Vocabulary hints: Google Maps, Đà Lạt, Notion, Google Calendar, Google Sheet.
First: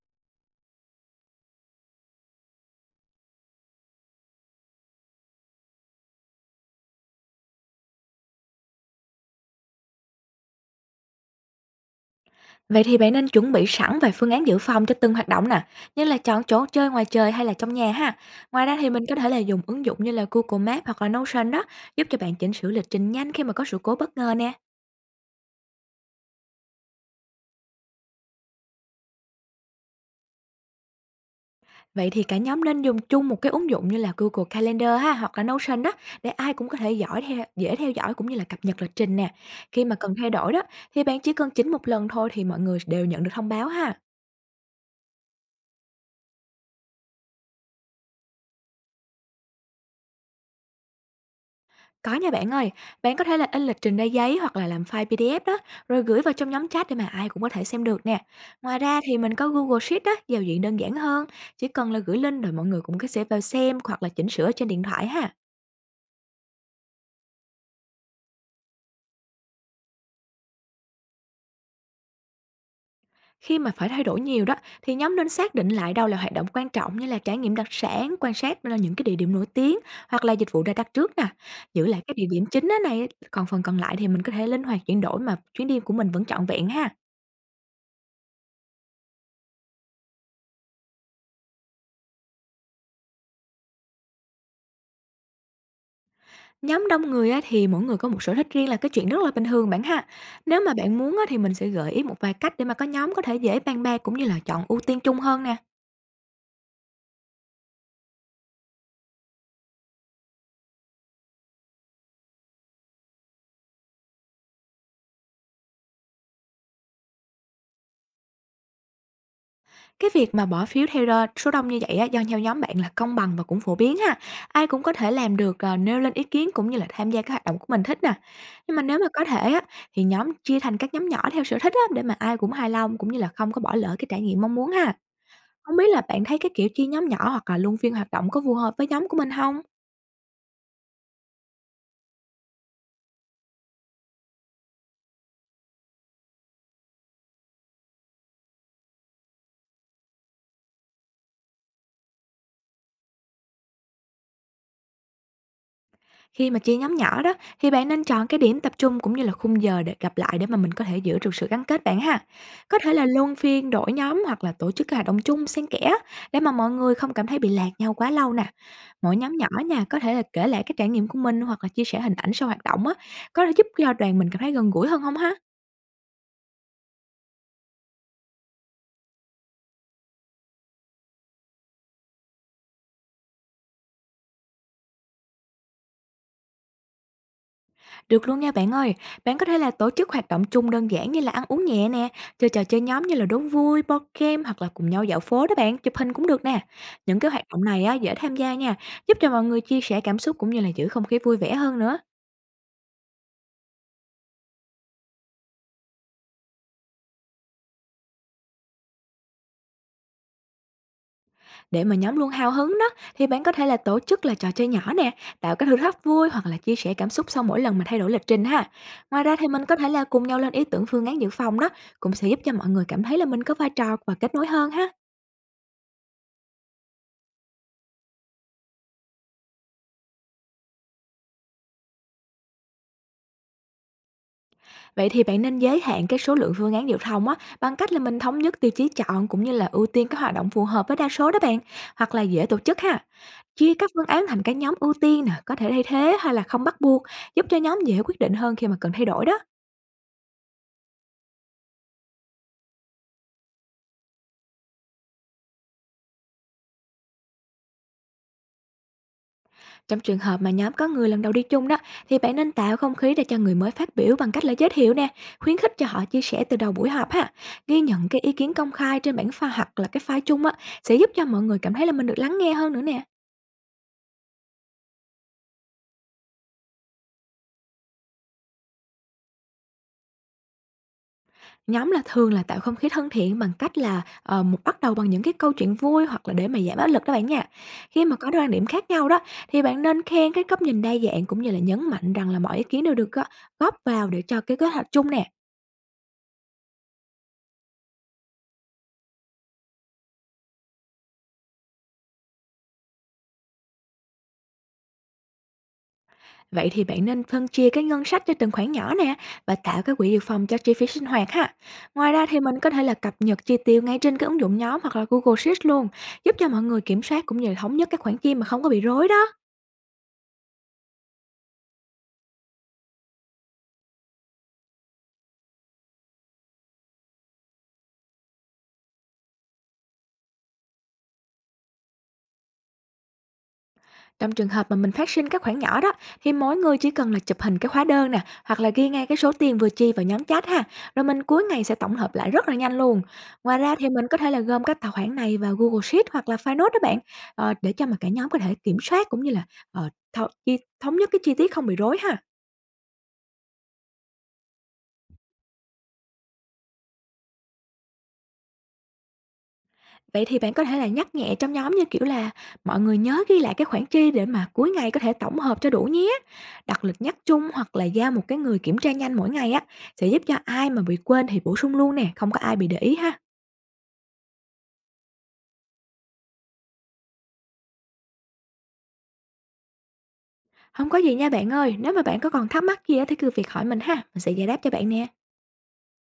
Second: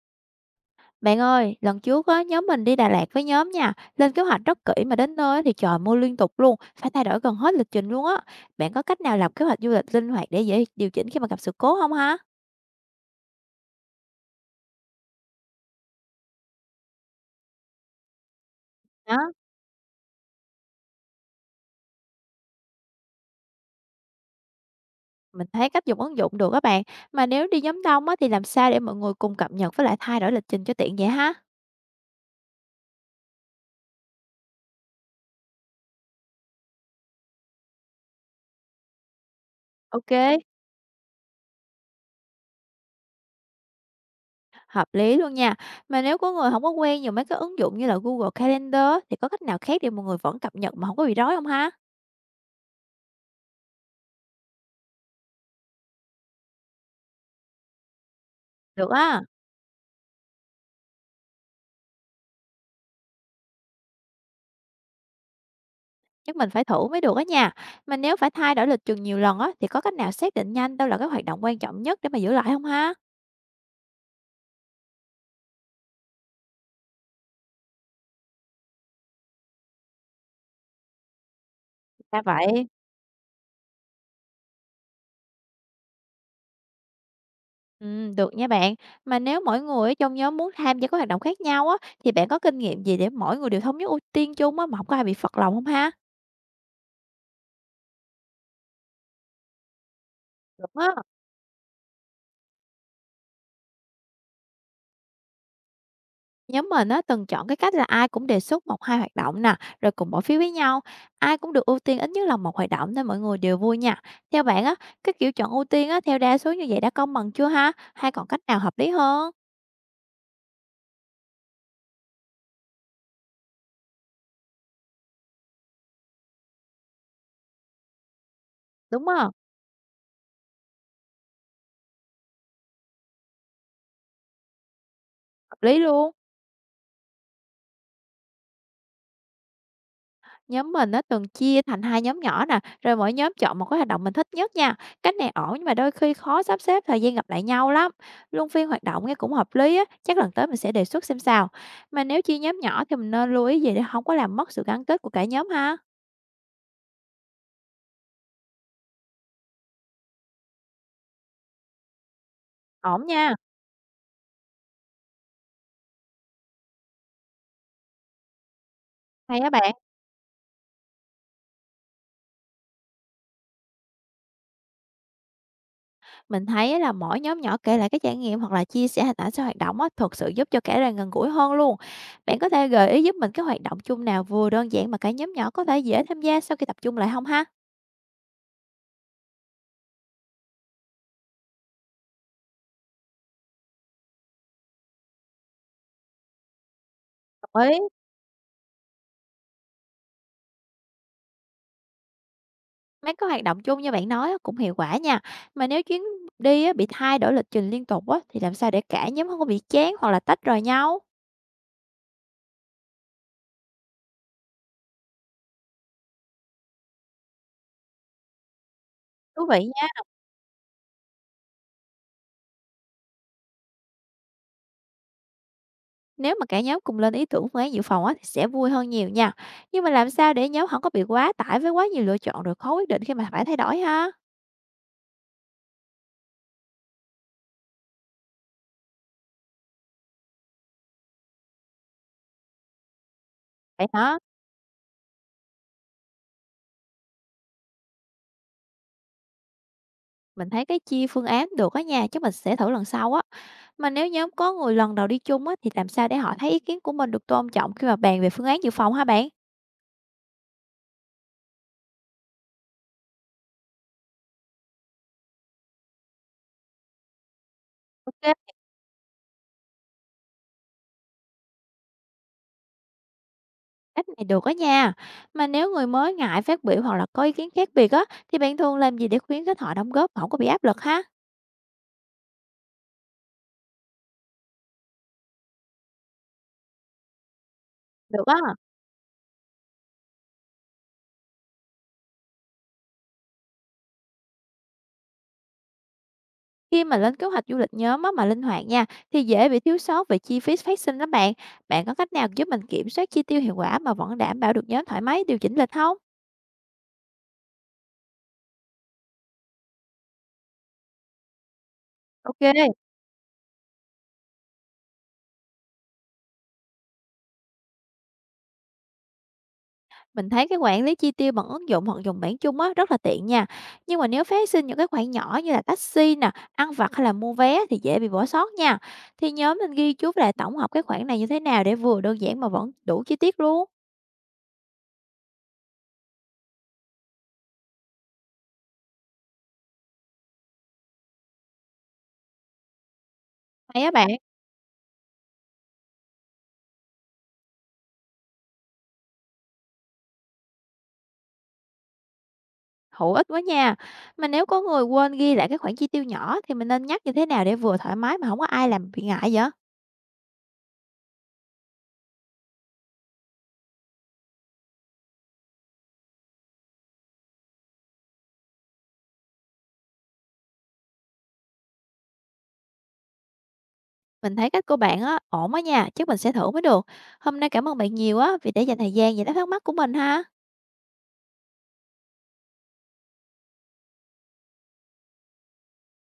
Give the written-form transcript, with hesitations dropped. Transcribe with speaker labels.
Speaker 1: Bạn ơi, lần trước á, nhóm mình đi Đà Lạt với nhóm nha, lên kế hoạch rất kỹ mà đến nơi á thì trời mưa liên tục luôn, phải thay đổi gần hết lịch trình luôn á. Bạn có cách nào lập kế hoạch du lịch linh hoạt để dễ điều chỉnh khi mà gặp sự cố không ha?
Speaker 2: Vậy thì bạn nên chuẩn bị sẵn vài phương án dự phòng cho từng hoạt động nè, như là chọn chỗ chơi ngoài trời hay là trong nhà ha. Ngoài ra thì mình có
Speaker 1: Đó,
Speaker 2: thể là dùng ứng dụng như là Google Maps hoặc là Notion đó, giúp cho bạn chỉnh sửa lịch trình nhanh khi mà có sự cố bất ngờ nè.
Speaker 1: mình thấy cách dùng ứng dụng được các bạn, mà nếu đi nhóm đông á, thì làm sao để mọi người cùng cập nhật với lại thay đổi lịch trình cho tiện vậy ha?
Speaker 2: Vậy thì cả nhóm nên dùng chung một cái ứng dụng như là Google Calendar ha, hoặc là Notion đó, để ai cũng có thể dõi theo, dễ theo dõi cũng như là cập nhật lịch trình nè. Khi mà
Speaker 1: Ok,
Speaker 2: cần thay đổi đó, thì bạn chỉ cần chỉnh một lần thôi, thì mọi người đều nhận được thông báo ha.
Speaker 1: hợp lý luôn nha. Mà nếu có người không có quen dùng mấy cái ứng dụng như là Google Calendar á, thì có cách nào khác để mọi người vẫn cập nhật mà không có bị rối không ha?
Speaker 2: Có nha bạn ơi, bạn có thể là in lịch trình ra giấy hoặc là làm file PDF đó, rồi gửi vào trong nhóm chat để mà ai cũng có thể xem được nè. Ngoài
Speaker 1: Được
Speaker 2: ra thì
Speaker 1: á.
Speaker 2: mình có Google Sheet đó, giao diện đơn giản hơn, chỉ cần là gửi link rồi mọi người cũng có sẽ vào xem hoặc là chỉnh sửa trên điện thoại ha.
Speaker 1: Chắc mình phải thử mới được á nha. Mà nếu phải thay đổi lịch trường nhiều lần á, thì có cách nào xác định nhanh đâu là cái hoạt động quan trọng nhất để mà giữ lại không ha?
Speaker 2: Khi mà phải thay đổi nhiều đó, thì nhóm nên xác định lại đâu là hoạt động quan trọng, như là trải nghiệm đặc sản, quan sát là những cái địa điểm nổi tiếng hoặc là dịch vụ ra đặt trước nè. Giữ lại cái
Speaker 1: Ra
Speaker 2: địa điểm chính
Speaker 1: vậy.
Speaker 2: đó này, còn phần còn lại thì mình có thể linh hoạt chuyển đổi, mà chuyến đi của mình vẫn trọn vẹn ha.
Speaker 1: Ừ, được nha bạn. Mà nếu mỗi người ở trong nhóm muốn tham gia các hoạt động khác nhau á, thì bạn có kinh nghiệm gì để mỗi người đều thống nhất ưu tiên chung á, mà không có ai bị phật lòng không ha?
Speaker 2: Nhóm đông người á, thì mỗi người có một sở thích riêng là cái chuyện rất là bình thường bạn ha. Nếu mà
Speaker 1: Đúng
Speaker 2: bạn
Speaker 1: á.
Speaker 2: muốn á, thì mình sẽ gợi ý một vài cách để mà có nhóm có thể dễ bàn bạc cũng như là chọn ưu tiên chung hơn nè.
Speaker 1: Nhóm mình á, từng chọn cái cách là ai cũng đề xuất một hai hoạt động nè, rồi cùng bỏ phiếu với nhau. Ai cũng được ưu tiên ít nhất là một hoạt động nên mọi người đều vui nha. Theo bạn á, cái kiểu chọn ưu tiên á, theo đa số như vậy đã công bằng chưa ha? Hay còn cách nào hợp lý hơn?
Speaker 2: Cái việc mà bỏ phiếu theo số đông như vậy á, do theo nhóm bạn là công bằng và cũng phổ biến ha. Ai cũng có thể làm được à, nêu lên ý kiến cũng như là tham gia các hoạt động của mình thích nè. Nhưng mà nếu mà
Speaker 1: Đúng rồi,
Speaker 2: có
Speaker 1: hợp
Speaker 2: thể á, thì nhóm chia thành các nhóm nhỏ theo sở thích á, để mà ai cũng hài lòng cũng như là không có bỏ lỡ cái trải nghiệm mong muốn ha. Không
Speaker 1: lý
Speaker 2: biết là
Speaker 1: luôn.
Speaker 2: bạn thấy cái kiểu chia nhóm nhỏ hoặc là luân phiên hoạt động có phù hợp với nhóm của mình không?
Speaker 1: Nhóm mình nó từng chia thành 2 nhóm nhỏ nè, rồi mỗi nhóm chọn một cái hoạt động mình thích nhất nha. Cách này ổn nhưng mà đôi khi khó sắp xếp thời gian gặp lại nhau lắm. Luân phiên hoạt động nghe cũng hợp lý á, chắc lần tới mình sẽ đề xuất xem sao. Mà nếu chia nhóm nhỏ thì mình nên lưu ý gì để không có làm mất sự gắn kết của cả nhóm ha?
Speaker 2: Khi mà chia nhóm nhỏ đó, thì bạn nên chọn cái điểm tập trung cũng như là khung giờ để gặp lại, để mà mình có thể giữ được sự gắn kết bạn ha. Có thể là
Speaker 1: Ổn
Speaker 2: luân
Speaker 1: nha.
Speaker 2: phiên đổi nhóm hoặc là tổ chức cái hoạt động chung xen kẽ á, để mà mọi người không cảm thấy bị lạc nhau quá lâu nè. Mỗi nhóm
Speaker 1: Hay
Speaker 2: nhỏ
Speaker 1: á bạn,
Speaker 2: nha, có thể là kể lại cái trải nghiệm của mình hoặc là chia sẻ hình ảnh sau hoạt động á, có thể giúp cho đoàn mình cảm thấy gần gũi hơn không ha?
Speaker 1: mình thấy á là mỗi nhóm nhỏ kể lại cái trải nghiệm hoặc là chia sẻ hình ảnh sau hoạt động á thực sự giúp cho cả đoàn gần gũi hơn luôn. Bạn có thể gợi ý giúp mình cái hoạt động chung nào vừa đơn giản mà cả nhóm nhỏ có thể dễ tham gia sau khi tập trung lại không ha?
Speaker 2: Được luôn nha bạn ơi, bạn có thể là tổ chức hoạt động chung đơn giản như là ăn uống nhẹ nè, chơi trò chơi nhóm như là đố vui, board game, hoặc là cùng nhau dạo phố đó bạn, chụp hình cũng được nè. Những cái hoạt động
Speaker 1: Ấy,
Speaker 2: này á, dễ tham gia nha, giúp cho mọi người chia sẻ cảm xúc cũng như là giữ không khí vui vẻ hơn nữa.
Speaker 1: mấy cái hoạt động chung như bạn nói á cũng hiệu quả nha. Mà nếu chuyến đi á bị thay đổi lịch trình liên tục á, thì làm sao để cả nhóm không có bị chán hoặc là tách rời nhau?
Speaker 2: Để mà nhóm luôn hào hứng đó, thì bạn có thể là tổ chức là trò chơi nhỏ nè, tạo cái thử thách vui hoặc là chia sẻ cảm xúc sau mỗi lần mà thay đổi lịch trình ha. Ngoài ra
Speaker 1: Thú
Speaker 2: thì
Speaker 1: vị
Speaker 2: mình có thể là
Speaker 1: nha,
Speaker 2: cùng nhau lên ý tưởng phương án dự phòng đó, cũng sẽ giúp cho mọi người cảm thấy là mình có vai trò và kết nối hơn ha.
Speaker 1: nếu mà cả nhóm cùng lên ý tưởng phương án dự phòng á, thì sẽ vui hơn nhiều nha. Nhưng mà làm sao để nhóm không có bị quá tải với quá nhiều lựa chọn rồi khó quyết định khi mà phải thay đổi ha?
Speaker 2: Vậy thì bạn nên giới hạn cái số lượng phương án giao thông á, bằng cách là mình thống nhất tiêu chí chọn cũng như là ưu tiên các hoạt động phù hợp với đa số đó bạn, hoặc là dễ tổ chức ha. Chia
Speaker 1: Vậy
Speaker 2: các phương
Speaker 1: hả?
Speaker 2: án thành các nhóm ưu tiên nè, có thể thay thế hay là không bắt buộc, giúp cho nhóm dễ quyết định hơn khi mà cần thay đổi đó.
Speaker 1: Mình thấy cái chia phương án được á nhà, chứ mình sẽ thử lần sau á. Mà nếu nhóm có người lần đầu đi chung á, thì làm sao để họ thấy ý kiến của mình được tôn trọng khi mà bàn về phương án dự phòng ha bạn?
Speaker 2: Trong trường hợp mà nhóm có người lần đầu đi chung đó, thì bạn nên tạo không khí để cho người mới phát biểu bằng cách là giới thiệu nè, khuyến khích cho họ chia sẻ từ đầu buổi họp ha. Ghi nhận cái ý kiến
Speaker 1: OK.
Speaker 2: công khai trên bảng pha hoặc là cái file chung á, sẽ giúp cho mọi người cảm thấy là mình được lắng nghe hơn nữa nè.
Speaker 1: Cách này được á nha. Mà nếu người mới ngại phát biểu hoặc là có ý kiến khác biệt á, thì bạn thường làm gì để khuyến khích họ đóng góp mà không có bị áp lực ha?
Speaker 2: Nhóm là thường là tạo không khí thân thiện bằng cách là, một bắt đầu bằng những cái câu chuyện vui hoặc là để mà giảm áp lực đó bạn nha. Khi mà
Speaker 1: Được
Speaker 2: có
Speaker 1: á.
Speaker 2: đôi quan điểm khác nhau đó, thì bạn nên khen cái góc nhìn đa dạng cũng như là nhấn mạnh rằng là mọi ý kiến đều được góp góp vào để cho cái kế hoạch chung nè.
Speaker 1: Khi mà lên kế hoạch du lịch nhóm á, mà linh hoạt nha, thì dễ bị thiếu sót về chi phí phát sinh lắm bạn. Bạn có cách nào giúp mình kiểm soát chi tiêu hiệu quả mà vẫn đảm bảo được nhóm thoải mái điều chỉnh lịch không?
Speaker 2: Vậy thì bạn nên phân chia cái ngân sách cho từng khoản nhỏ nè, và tạo cái quỹ dự phòng cho chi phí sinh hoạt ha. Ngoài ra thì mình có
Speaker 1: Ok.
Speaker 2: thể là cập nhật chi tiêu ngay trên cái ứng dụng nhóm hoặc là Google Sheets luôn, giúp cho mọi người kiểm soát cũng như là thống nhất các khoản chi mà không có bị rối đó.
Speaker 1: Mình thấy cái quản lý chi tiêu bằng ứng dụng hoặc dùng bảng chung á rất là tiện nha. Nhưng mà nếu phát sinh những cái khoản nhỏ như là taxi nè, ăn vặt hay là mua vé thì dễ bị bỏ sót nha. Thì nhóm mình ghi chú lại tổng hợp cái khoản này như thế nào để vừa đơn giản mà vẫn đủ chi tiết luôn.
Speaker 2: Trong trường hợp mà mình phát sinh các khoản nhỏ đó, thì mỗi người chỉ cần là chụp hình cái hóa đơn nè, hoặc là ghi ngay cái số tiền vừa chi vào nhóm chat ha. Rồi mình cuối ngày sẽ tổng hợp lại rất là nhanh luôn. Ngoài ra
Speaker 1: Hay
Speaker 2: thì
Speaker 1: á
Speaker 2: mình
Speaker 1: bạn,
Speaker 2: có thể là gom các tài khoản này vào Google Sheet hoặc là file note đó bạn, để cho mà cả nhóm có thể kiểm soát cũng như là, ờ, th chi thống nhất cái chi tiết không bị rối ha.
Speaker 1: hữu ích quá nha. Mà nếu có người quên ghi lại cái khoản chi tiêu nhỏ thì mình nên nhắc như thế nào để vừa thoải mái mà không có ai làm bị ngại vậy?
Speaker 2: Vậy thì bạn có thể là nhắc nhẹ trong nhóm như kiểu là mọi người nhớ ghi lại cái khoản chi để mà cuối ngày có thể tổng hợp cho đủ nhé. Đặt lịch nhắc chung hoặc là giao một cái người kiểm tra nhanh mỗi ngày á, sẽ giúp cho ai mà bị quên thì bổ sung luôn nè, không có ai bị để ý ha.
Speaker 1: Mình thấy cách của bạn á ổn á nha, chắc mình sẽ thử mới được. Hôm nay cảm ơn bạn nhiều á vì đã dành thời gian giải đáp thắc mắc của mình ha.
Speaker 2: Không có gì nha bạn ơi, nếu mà bạn có còn thắc mắc gì á thì cứ việc hỏi mình ha, mình sẽ giải đáp cho bạn nè.